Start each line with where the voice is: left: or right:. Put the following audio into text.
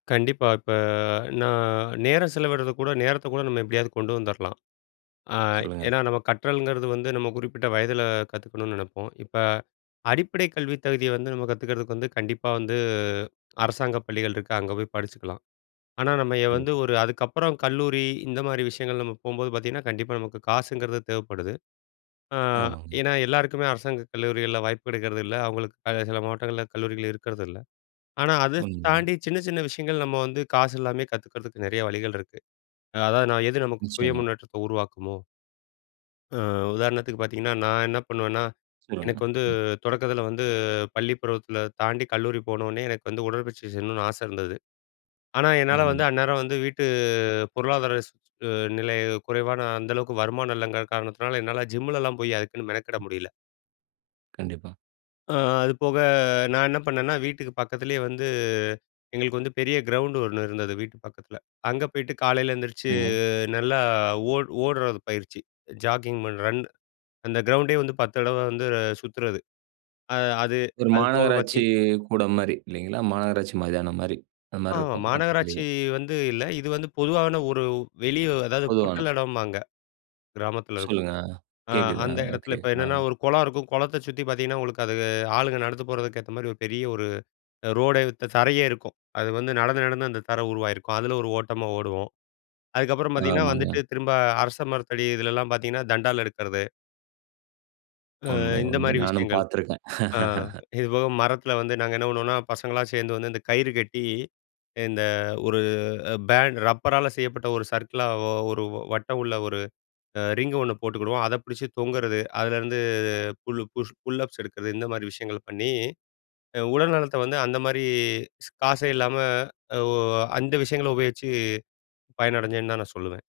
left: கண்டிப்பா. இப்ப நான் நேரம் செலவிட்றது கூட நேரத்த கூட நம்ம எப்டியாவது கொண்டு வந்துரலாம். அ
right: சொல்லுங்க.
left: ஏன்னா நம்ம கற்றல்ங்கிறது வந்து, நம்ம குறிப்பிட்ட வயதில கத்துக்கணும்னு நெனைப்போம். இப்ப அடிப்படை கல்வி தகுதிய வந்து நம்ம கத்துக்கிறதுக்கு வந்து, கண்டிப்பா வந்து அரசாங்க பள்ளிகள் இருக்கு, அங்க போய் படிச்சுக்கலாம். ஆனா, நம்ம ய வந்து
right: கண்டிப்பா.
left: ஒரு அதுக்கப்புறம் கல்லூரி, இந்த மாதிரி விஷயங்கள் நம்ம போம்போது பார்த்தீங்கன்னா, கண்டிப்பா நமக்கு காசுங்கிறது தேவைப்படுது. அ
right: ஆமாங்க.
left: ஏன்னா, எல்லாருக்குமே அரசாங்க கல்லூரிகள்ல வாய்ப்பு இருக்கிறதில்ல. அவங்களுக்கு க சில மாவட்டங்கள்ல கல்லூரிகள் இருக்கிறதில்ல. ஆனா, அத ஸ்
right: உண்ம தான்.
left: தாண்டி சின்ன சின்ன விஷயங்கள் நம்ம வந்து, காசு இல்லாம கத்துக்கிறதுக்கு நெறைய வழிகள் இருக்கு. அதாவது நான் எது நமக்கு சுய
right: நிச்சயமா.
left: முன்னேற்றத்த உருவாக்குமோ அ உதாரணத்துக்கு பாத்தீங்கன்னா நான் என்ன பண்ணுவேன்னா,
right: சொல்லுங்க.
left: எனக்கு வந்து
right: ம்.
left: தொடக்கத்துல வந்து, பள்ளி பருவத்துல தாண்டி கல்லூரி போனனே எனக்கு வந்து, உடற்பயிற்சி செய்யணும்னு ஆசை இருந்தது. ஆனா, என்னால
right: அருமை.
left: வந்து அந்நேரம் வந்து வீட்டு பொருளாதார ஸ் நிலை குறைவான அந்தளவுக்கு, வருமானம் இல்லைங்கிற காரணத்தினால என்னால ஜிம்முலலாம் போயி, அதுக்குன்னு மெனக்கிட முடியல.
right: கண்டிப்பா.
left: அ அது போக நான் என்ன பண்ணேன்னா, வீட்டுக்கு பக்கத்திலயே வந்து எங்களுக்கு வந்து, பெரிய கிரவுண்ட் ஒண்ணு இருந்தது வீட்டு பக்கத்துல. அங்கே போயிட்டு காலையில எந்திரிச்சி
right: சரிங்க.
left: நல்லா ஓட் ஓடுறது பயிற்சி. ஜாக்கிங் பண்ண ரன் அந்த கிரவுண்டே வந்து 10 தடவ வந்து சுத்துறது. அ அது
right: ஒரு
left: அது போக பாத்தி
right: மாநகராட்சி கூடம் மாரி இல்லைங்களா? மாநகராட்சி மைதானம் மாரி அந்த மாரி
left: ஆமா.
right: இருக்கும்
left: மாநகராட்சி
right: பக்கத்திலயே.
left: வந்து இல்ல. இது வந்து பொதுவான ஒரு வெளிய அதாவது,
right: பொதுவான
left: பொட்டல் எடம்பாங்க கிராமத்தில இருக்கும்.
right: சொல்லுங்க,
left: அ
right: கேக்குது. அ
left: அந்த எடத்துல
right: ஓகே
left: இப்ப என்னன்னா
right: அ.
left: ஒரு கொளம் இருக்கும். கொளத்தை சுத்தி பாத்தீங்கன்னா, உங்களுக்கு அது ஆளுங்க நடந்து போறதுக்கு ஏத்த மாரி ஒரு பெரிய ஒரு ரோடே த தரையே இருக்கும். அது வந்து நடந்து நடந்து அந்த தர உருவாகியிருக்கும். அதுல ஒரு ஓட்டமா ஓடுவோம். அதுக்கப்புறம் பாத்தீங்கன்னா வந்துட்டு,
right: ஆமாங்க.
left: திரும்ப அரச மரத்தடி இதுலல்லாம் பாத்தீங்கன்னா, தண்டால் எடுக்கிறது. அ
right: உண்மை,
left: இந்த
right: உண்மை.
left: மாரி
right: நானும்
left: விஷயங்கள்.
right: பாத்திருக்கேன்.
left: அ இதுபோக மரத்துல வந்து நாங்க என்ன பண்ணுவோம்னா, பசங்களா சேர்ந்து வந்து இந்த கயிறு கட்டி இந்த ஒரு பேண்ட் ரப்பரால செய்யப்பட்ட ஒரு சர்க்கிளாவோ, ஒரு வட்டம் உள்ள ஒரு ரிங்கு ஒண்ணு போட்டுக்கிடுவோம். அத புடிச்சு தொங்குறது, அதுலேருந்து புல்லு புஷ் புல்லப்ஸ் எடுக்கிறது, இந்த மாரி விஷயங்கள் பண்ணி, அ உடல் நலத்த வந்து அந்த மாரி காசே இல்லாம, ஓ அந்த விஷயங்கள உபயோகிச்சு பயனடைஞ்சேன்னு தான் நான் சொல்லுவேன்.